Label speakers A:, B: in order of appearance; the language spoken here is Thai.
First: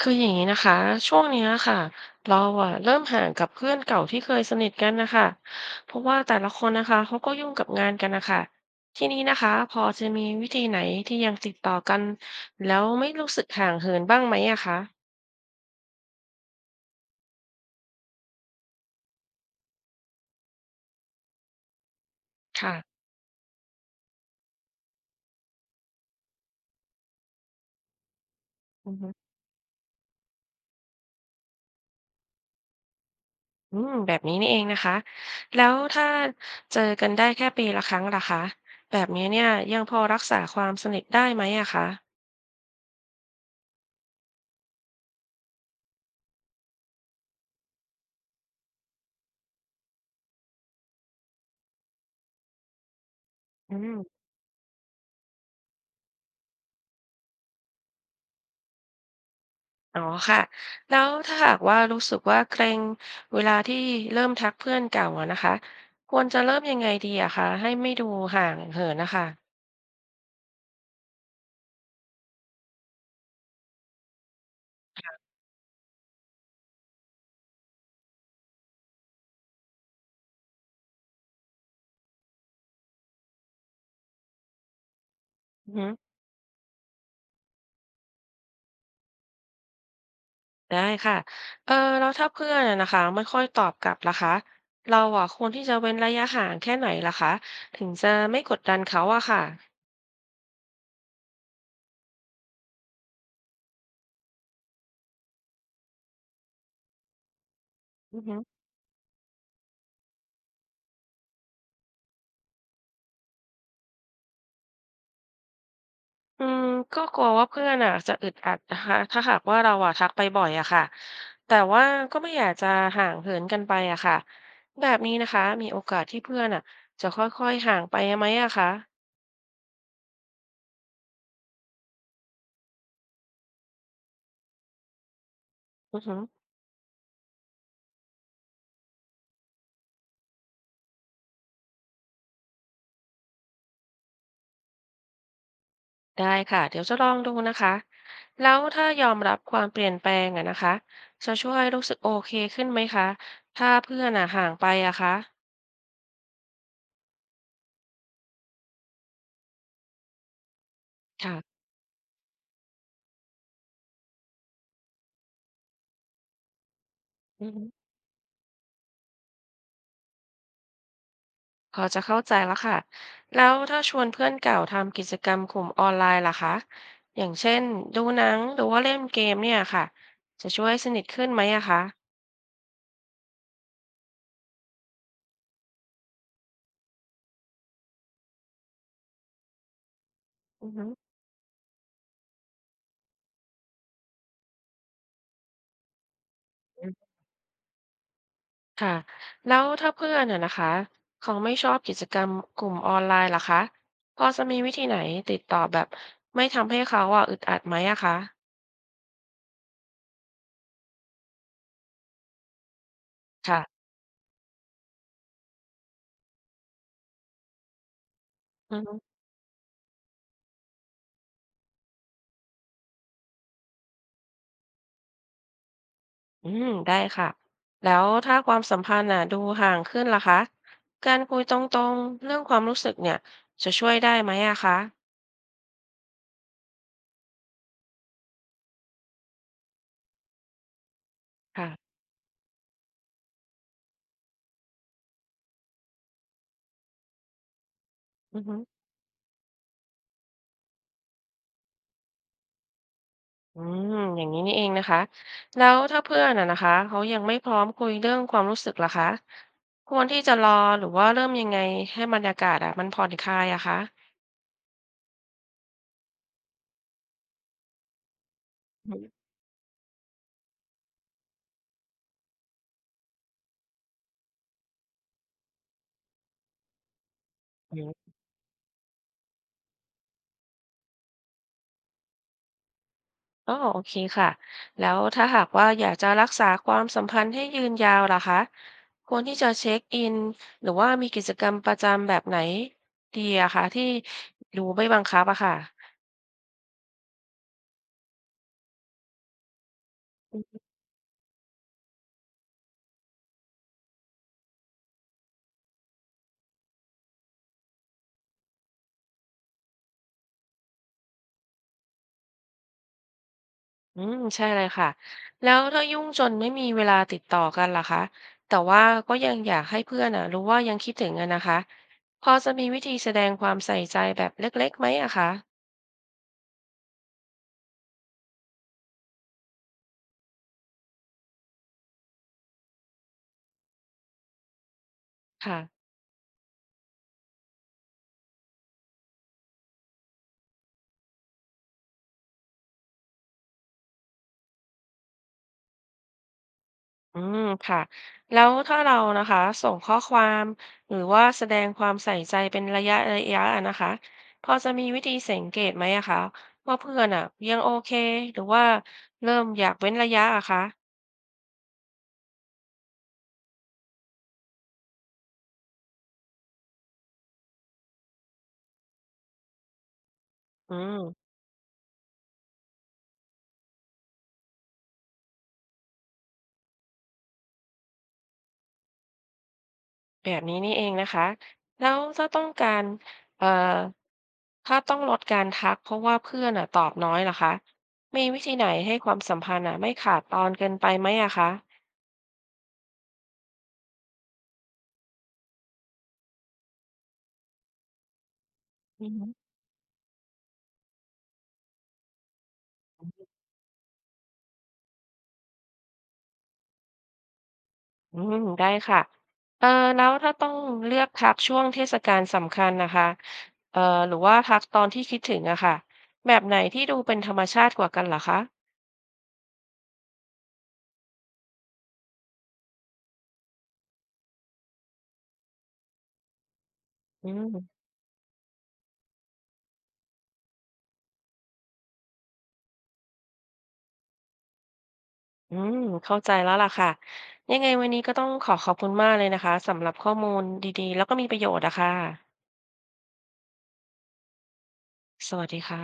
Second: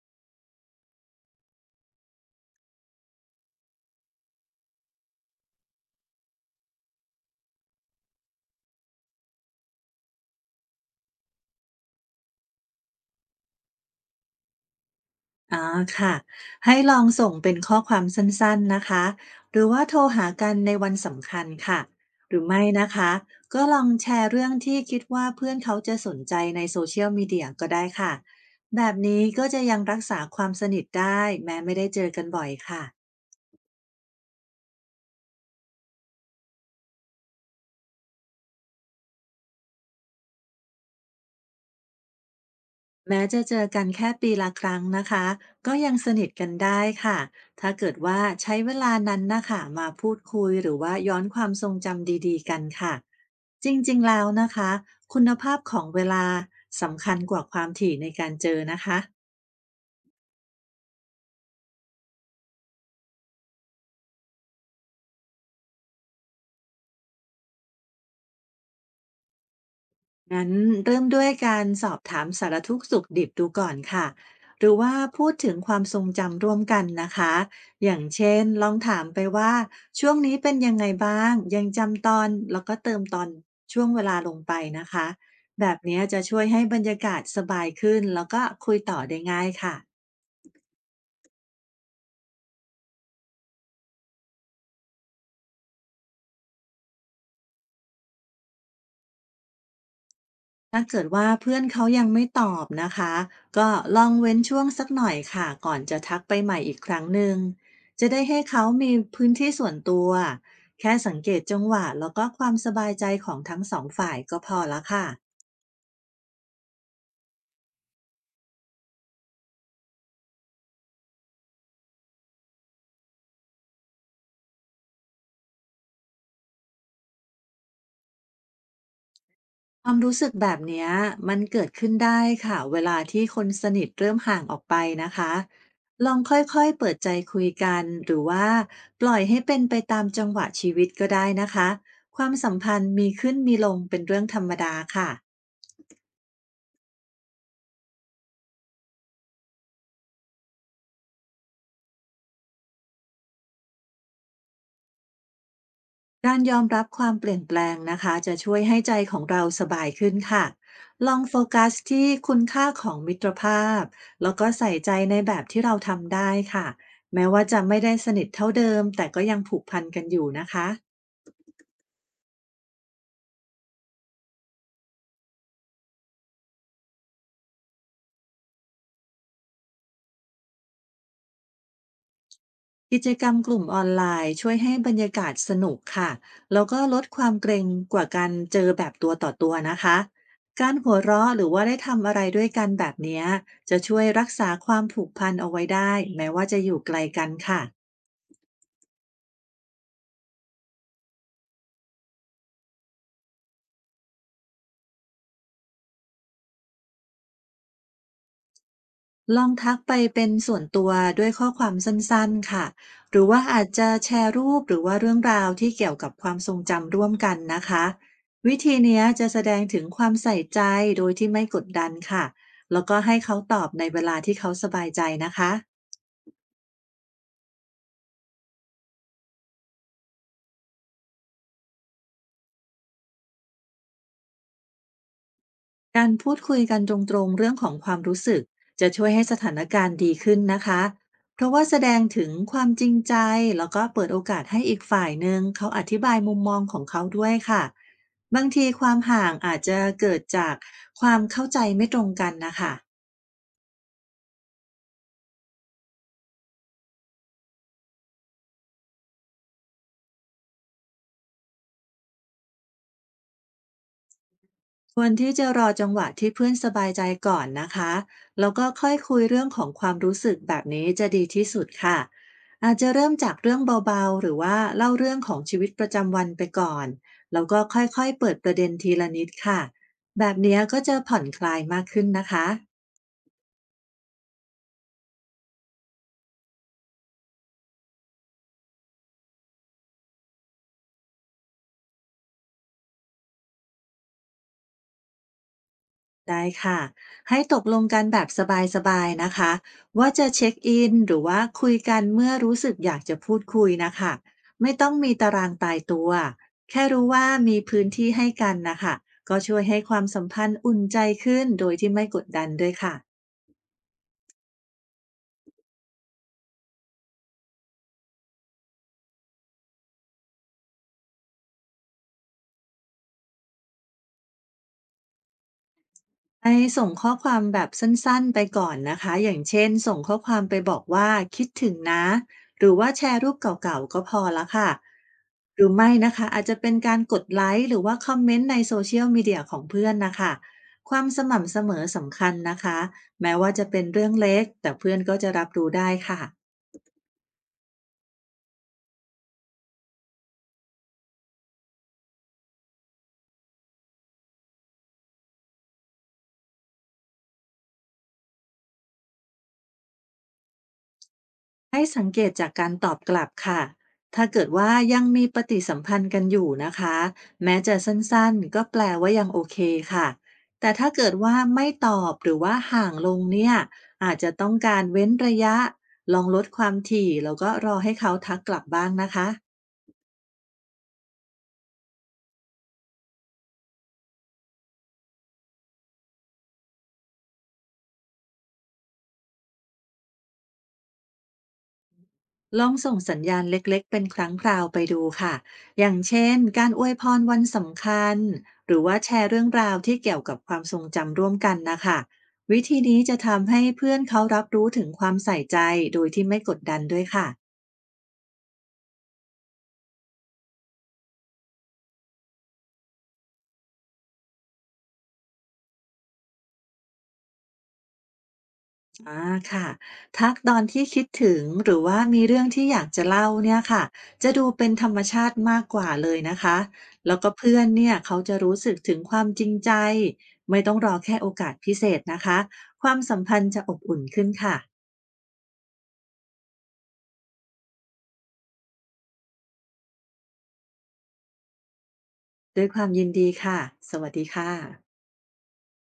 A: คืออย่างนี้นะคะช่วงเนี้ยค่ะเราอะเริ่มห่างกับเพื่อนเก่าที่เคยสนิทกันนะคะเพราะว่าแต่ละคนนะคะเขาก็ยุ่งกับงานกันนะคะทีนี้นะคะพอจะมีวิธีไหนที่ยังติดต่อกันแล้วไม่รู้สึกห่างเหินบ้างไหมอะคะ
B: อ๋อค่ะให้ลองส่งเป็นข้อความสั้นๆนะคะหรือว่าโทรหากันในวันสำคัญค่ะหรือไม่
A: ค่ะ
B: นะคะก็ลองแชร์เรื่องที่คิดว่าเพื่อนเขาจะสนใจในโซเชียลมีเดียก็ได้ค่ะแบ
A: อื
B: บ
A: อฮึ
B: นี้ก็จะยังรักษาความสนิทได้แม้ไม่ได้เจอกันบ่อยค่ะ
A: อืมแบบนี้นี่เองนะคะแล้วถ้าเจอกันได้แค่ปีละครั้งล่ะคะแบบนี้เนี่ยยังพอรักษาความสนิทได้ไหมอะคะ
B: แม้จะเจอกันแค่ปีละครั้งนะคะก็ยังสนิทกันได้ค่ะถ้าเกิดว่าใช้เวลานั้นนะคะมาพูดคุยหรือว่าย้อนความทรงจำดีๆกันค่ะจร
A: อื
B: ิงๆแล้
A: ม
B: วนะคะคุณภาพของเวลาสำคัญกว่าความถี่ในการเจอนะคะ
A: อ๋อค่ะแล้วถ้าหากว่ารู้สึกว่าเกรงเวลาที่เริ่มทักเพื่อนเก่าอะนะคะควรจะเริ่มยังไงดีอะคะให้ไม่ดูห่างเหินนะคะ
B: งั้นเริ่มด้วยการสอบถามสารทุกข์สุขดิบดูก่อนค่ะหรือว่าพูดถึงความทรงจำร่วมกันนะคะอย่างเช่นลองถามไปว่าช่วงนี้เป็นยังไงบ้างยังจำตอนแล้วก็เติมตอนช่วงเวลาลงไปนะคะแบ
A: อือ
B: บ
A: ฮึ
B: นี้จะช่วยให้บรรยากาศสบายขึ้นแล้วก็คุยต่อได้ง่ายค่ะ
A: ได้ค่ะเออแล้วถ้าเพื่อนอะนะคะไม่ค่อยตอบกลับล่ะคะเราอะควรที่จะเว้นระยะห่างแค่ไหนล่ะคะถึงจะไม่กดดันเขาอะค่ะ
B: ถ้าเกิดว่าเพื่อนเขายังไม่ตอบนะคะก็ลองเว้นช่วงสักหน่อยค่ะก่อนจะทักไปใหม่อีกครั้งหนึ่งจะ
A: อื
B: ได้
A: อฮึ
B: ให้เขามีพื้นที่ส่วนตัวแค่สังเกตจังหวะแล้วก็ความสบายใจของทั้งสองฝ่ายก็พอละค่ะ
A: อืมก็กลัวว่าเพื่อนอ่ะจะอึดอัดนะคะถ้าหากว่าเราอ่ะทักไปบ่อยอะค่ะแต่ว่าก็ไม่อยากจะห่างเหินกันไปอะค่ะแบบนี้นะคะมีโอกาสที่เพื่อนอะจะค่อยๆห่างไปไหมอะคะ
B: ความรู้สึกแบบเนี้ยมันเกิดขึ้นได้ค่ะเวลาที่คนสนิทเริ่มห่างออกไปนะคะ
A: อือ
B: ล
A: หื
B: อง
A: อ
B: ค่อยๆเปิดใจคุยกันหรือว่าปล่อยให้เป็นไปตามจังหวะชีวิตก็ได้นะคะความสัมพันธ์มีขึ้นมีลงเป็นเรื่องธรรมดาค่ะ
A: ได้ค่ะเดี๋ยวจะลองดูนะคะแล้วถ้ายอมรับความเปลี่ยนแปลงอะนะคะจะช่วยรู้สึกโอเคขึ้นไหมคะถ้าเพื่อนอะห่างไปอะคะ
B: การยอมรับความเปลี่ยนแปลงนะคะจะช่วยให้ใจของเราสบายขึ้นค่ะลองโฟ
A: ค่ะ
B: กัสที่คุณค่าของมิตรภาพแล้วก็ใส่ใจในแบบที่เราทำได้ค่ะแม้ว่าจะไม่ได้สนิทเท่าเดิมแต่ก็ยังผูกพันกันอยู่นะคะ
A: พอจะเข้าใจแล้วค่ะแล้วถ้าชวนเพื่อนเก่าทำกิจกรรมกลุ่มออนไลน์ล่ะคะอย่างเช่นดูหนังหรือว่าเล่นเกมเนี่ยค่ะจะช่วยสนิทขึ้นไหมอะคะ
B: กิจกรรมกลุ่มออนไลน์ช่วยให้บรรยากาศสนุกค่ะแล้วก็ลดความเกรงกว่าการเจอแบบตัวต่อตัวนะคะ
A: อื
B: กา
A: อ
B: ร
A: ฮึ
B: หัวเราะหรือว่าได้ทำอะไรด้วยกันแบบเนี้ยจะช่วยรักษาความผูกพันเอาไว้ได้แม้ว่าจะอยู่
A: อื
B: ไกล
A: ม
B: กันค่ะ
A: ค่ะแล้วถ้าเพื่อนอะนะคะเขาไม่ชอบกิจกรรมกลุ่มออนไลน์ล่ะคะพอจะมีวิธีไหนติดต่อแบบไม่ทำให้เขาอะอึดอัดไหมอะคะ
B: ลองทักไปเป็นส่วนตัวด้วยข้อความสั้นๆ ค่ะ หรือว่า
A: ค่ะ
B: อาจจะแชร์รูปหรือว่าเรื่องราวที่เกี่ยวกับความทรงจำร่วมกันนะคะ วิธีเนี้ยจะแสดงถึงความใส่ใจโดยที่ไม่กดดันค่ะ แล้วก็ให้เขาตอบในเวลาที่เขาสบายใจนะคะ
A: อืมได้ค่ะแล้วถ้าความสัมพันธ์น่ะดูห่างขึ้นล่ะคะการคุยตรงๆเรื่องความรู้สึกเนี่ยจะช่วยได้ไหมอะคะ
B: การพูดคุยกันตรงๆเรื่องของความรู้สึกจะช่วยให้สถานการณ์ดีขึ้นนะคะ เพราะว่าแสด
A: ค่ะ
B: งถึงความจริงใจแล้วก็เปิดโอกาสให้อีกฝ่ายหนึ่งเขาอธิบายมุมมองของเขาด้วยค่ะ
A: อื
B: บา
A: อ
B: ง
A: ฮึ
B: ทีความห่างอาจจะเกิดจากความเข้าใจไม่ตรงกันนะคะ
A: อืมอย่างนี้นี่เองนะคะแล้วถ้าเพื่อนน่ะนะคะเขายังไม่พร้อมคุยเรื่องความรู้สึกล่ะคะควรที่จะรอหรือว่าเริ่มยังไงให้บรรยากาศอะมันผ่อนคลายอะคะ
B: ควรที่จะรอจังหวะที่เพื่อนสบายใจก่อนนะคะแล้วก็ค่อยคุย
A: อื
B: เรื่องของความรู้สึกแบบนี้จะดีที่สุดค่ะอาจจะเริ่มจากเรื่องเบาๆหรือว่าเล่าเรื่องของชีวิตประจำวันไปก่อน แล้วก็ค่
A: ม
B: อยๆเปิดประเด็นทีละนิดค่ะแบบเนี้ยก็จะผ่อนคลายมากขึ้นนะคะ
A: อ๋อโอเคค่ะแล้วถ้าหากว่าอยากจะรักษาความสัมพันธ์ให้ยืนยาวล่ะคะควรที่จะเช็คอินหรือว่ามีกิจกรรมประจำแบบไหนดีอะคะที่ดูไม่บังคับอะค่ะ
B: ได้ค่ะให้ตกลงกันแบบสบายๆนะคะว่าจะเช็คอินหรือว่าคุยกันเมื่อรู้สึกอยากจะพูดคุยนะคะไม่ต้องมีตารางตายตัวแค่รู้ว่ามีพื้นที่ให้กันนะคะก็ช่วยให้ความสัมพันธ์อุ่นใจขึ้นโดยที่ไม่กดดันด้วยค่ะ
A: อืมใช่เลยค่ะแล้วถ้ายุ่งจนไม่มีเวลาติดต่อกันล่ะคะแต่ว่าก็ยังอยากให้เพื่อนอะรู้ว่ายังคิดถึงอะนะคะพอจะมีวิธีแสดงความใส่ใจแบบเล็กๆไหมอะคะ
B: ไปส่งข้อความแบบสั้นๆไปก่อนนะคะอย่างเช่นส่งข้อความไปบอกว่าคิดถึงนะหรือว่าแชร์รูปเก่าๆก็พอแล้วค่ะหรือ
A: ค่ะ
B: ไม่นะคะอาจจะเป็นการกดไลค์หรือว่าคอมเมนต์ใน Social Media ของเพื่อนนะคะความสม่ำเสมอสำคัญนะคะแม้ว่าจะเป็นเรื่องเล็กแต่เพื่อนก็จะรับรู้ได้ค่ะ
A: อืมค่ะแล้วถ้าเรานะคะส่งข้อความหรือว่าแสดงความใส่ใจเป็นระยะระยะอะนะคะพอจะมีวิธีสังเกตไหมอะคะว่าเพื่อนอะยังโอเคหรือว่าเริ่มอยากเว้นระยะอะคะ
B: ให้สังเกตจากการตอบกลับค่ะ ถ้าเกิดว่ายังมีปฏิสัมพันธ์กันอยู่นะคะ แม้จะสั้นๆก็แปลว่ายังโอเคค่ะ แต่
A: อื
B: ถ้าเกิ
A: ม
B: ดว่าไม่ตอบหรือว่าห่างลงเนี่ย อาจจะต้องการเว้นระยะ ลองลดความถี่แล้วก็รอให้เขาทักกลับบ้างนะคะ
A: แบบนี้นี่เองนะคะแล้วถ้าต้องการเอ่อถ้าต้องลดการทักเพราะว่าเพื่อนอะตอบน้อยล่ะคะมีวิธีไหนให้ความสัมพันธ์อะไม่ขาดตอนเกินไปไหมอะคะ
B: ลองส่งสัญญาณเล็กๆเป็นครั้งคราวไปดูค่ะ อย่างเช่นการอวยพรวันสำคัญ หรือว่าแชร์เรื่องราวที่เกี่ยวกับความทรงจำร่วมกันนะคะ วิธีนี้จะทำให้เพื่อนเขารับรู้ถึงความใส่ใจโดยที่ไม่กดดันด้วยค่ะ
A: อืมได้ค่ะเออแล้วถ้าต้องเลือกพักช่วงเทศกาลสำคัญนะคะเออหรือว่าพักตอนที่คิดถึงอะค่ะแบบไหนที่ดูเป็นธรรมชาติกว่ากันเหรอคะ
B: อาค่ะทักตอนที่คิดถึงหรือว่ามีเรื่องที่อยากจะเล่าเนี่ยค่ะจะดูเป็นธรรมชาติมากกว่าเลยนะคะแล้ว
A: อื
B: ก็เพื่อน
A: ม
B: เนี่ยเขาจะรู้สึกถึงความจริงใจไม่ต้องรอแค่โอกาสพิเศษนะคะความสัมพันธ์จะอบอุ่นขึ้นค่ะ
A: อืมเข้าใจแล้วล่ะค่ะ ยังไงวันนี้ก็ต้องขอขอบคุณมากเลยนะคะสำหรับข้อมูลดีๆแล้วก็มีประโยชน์อะค่ะ
B: ด้วยความยินดีค่ะสวัสดีค่ะ
A: สวัสดีค่ะ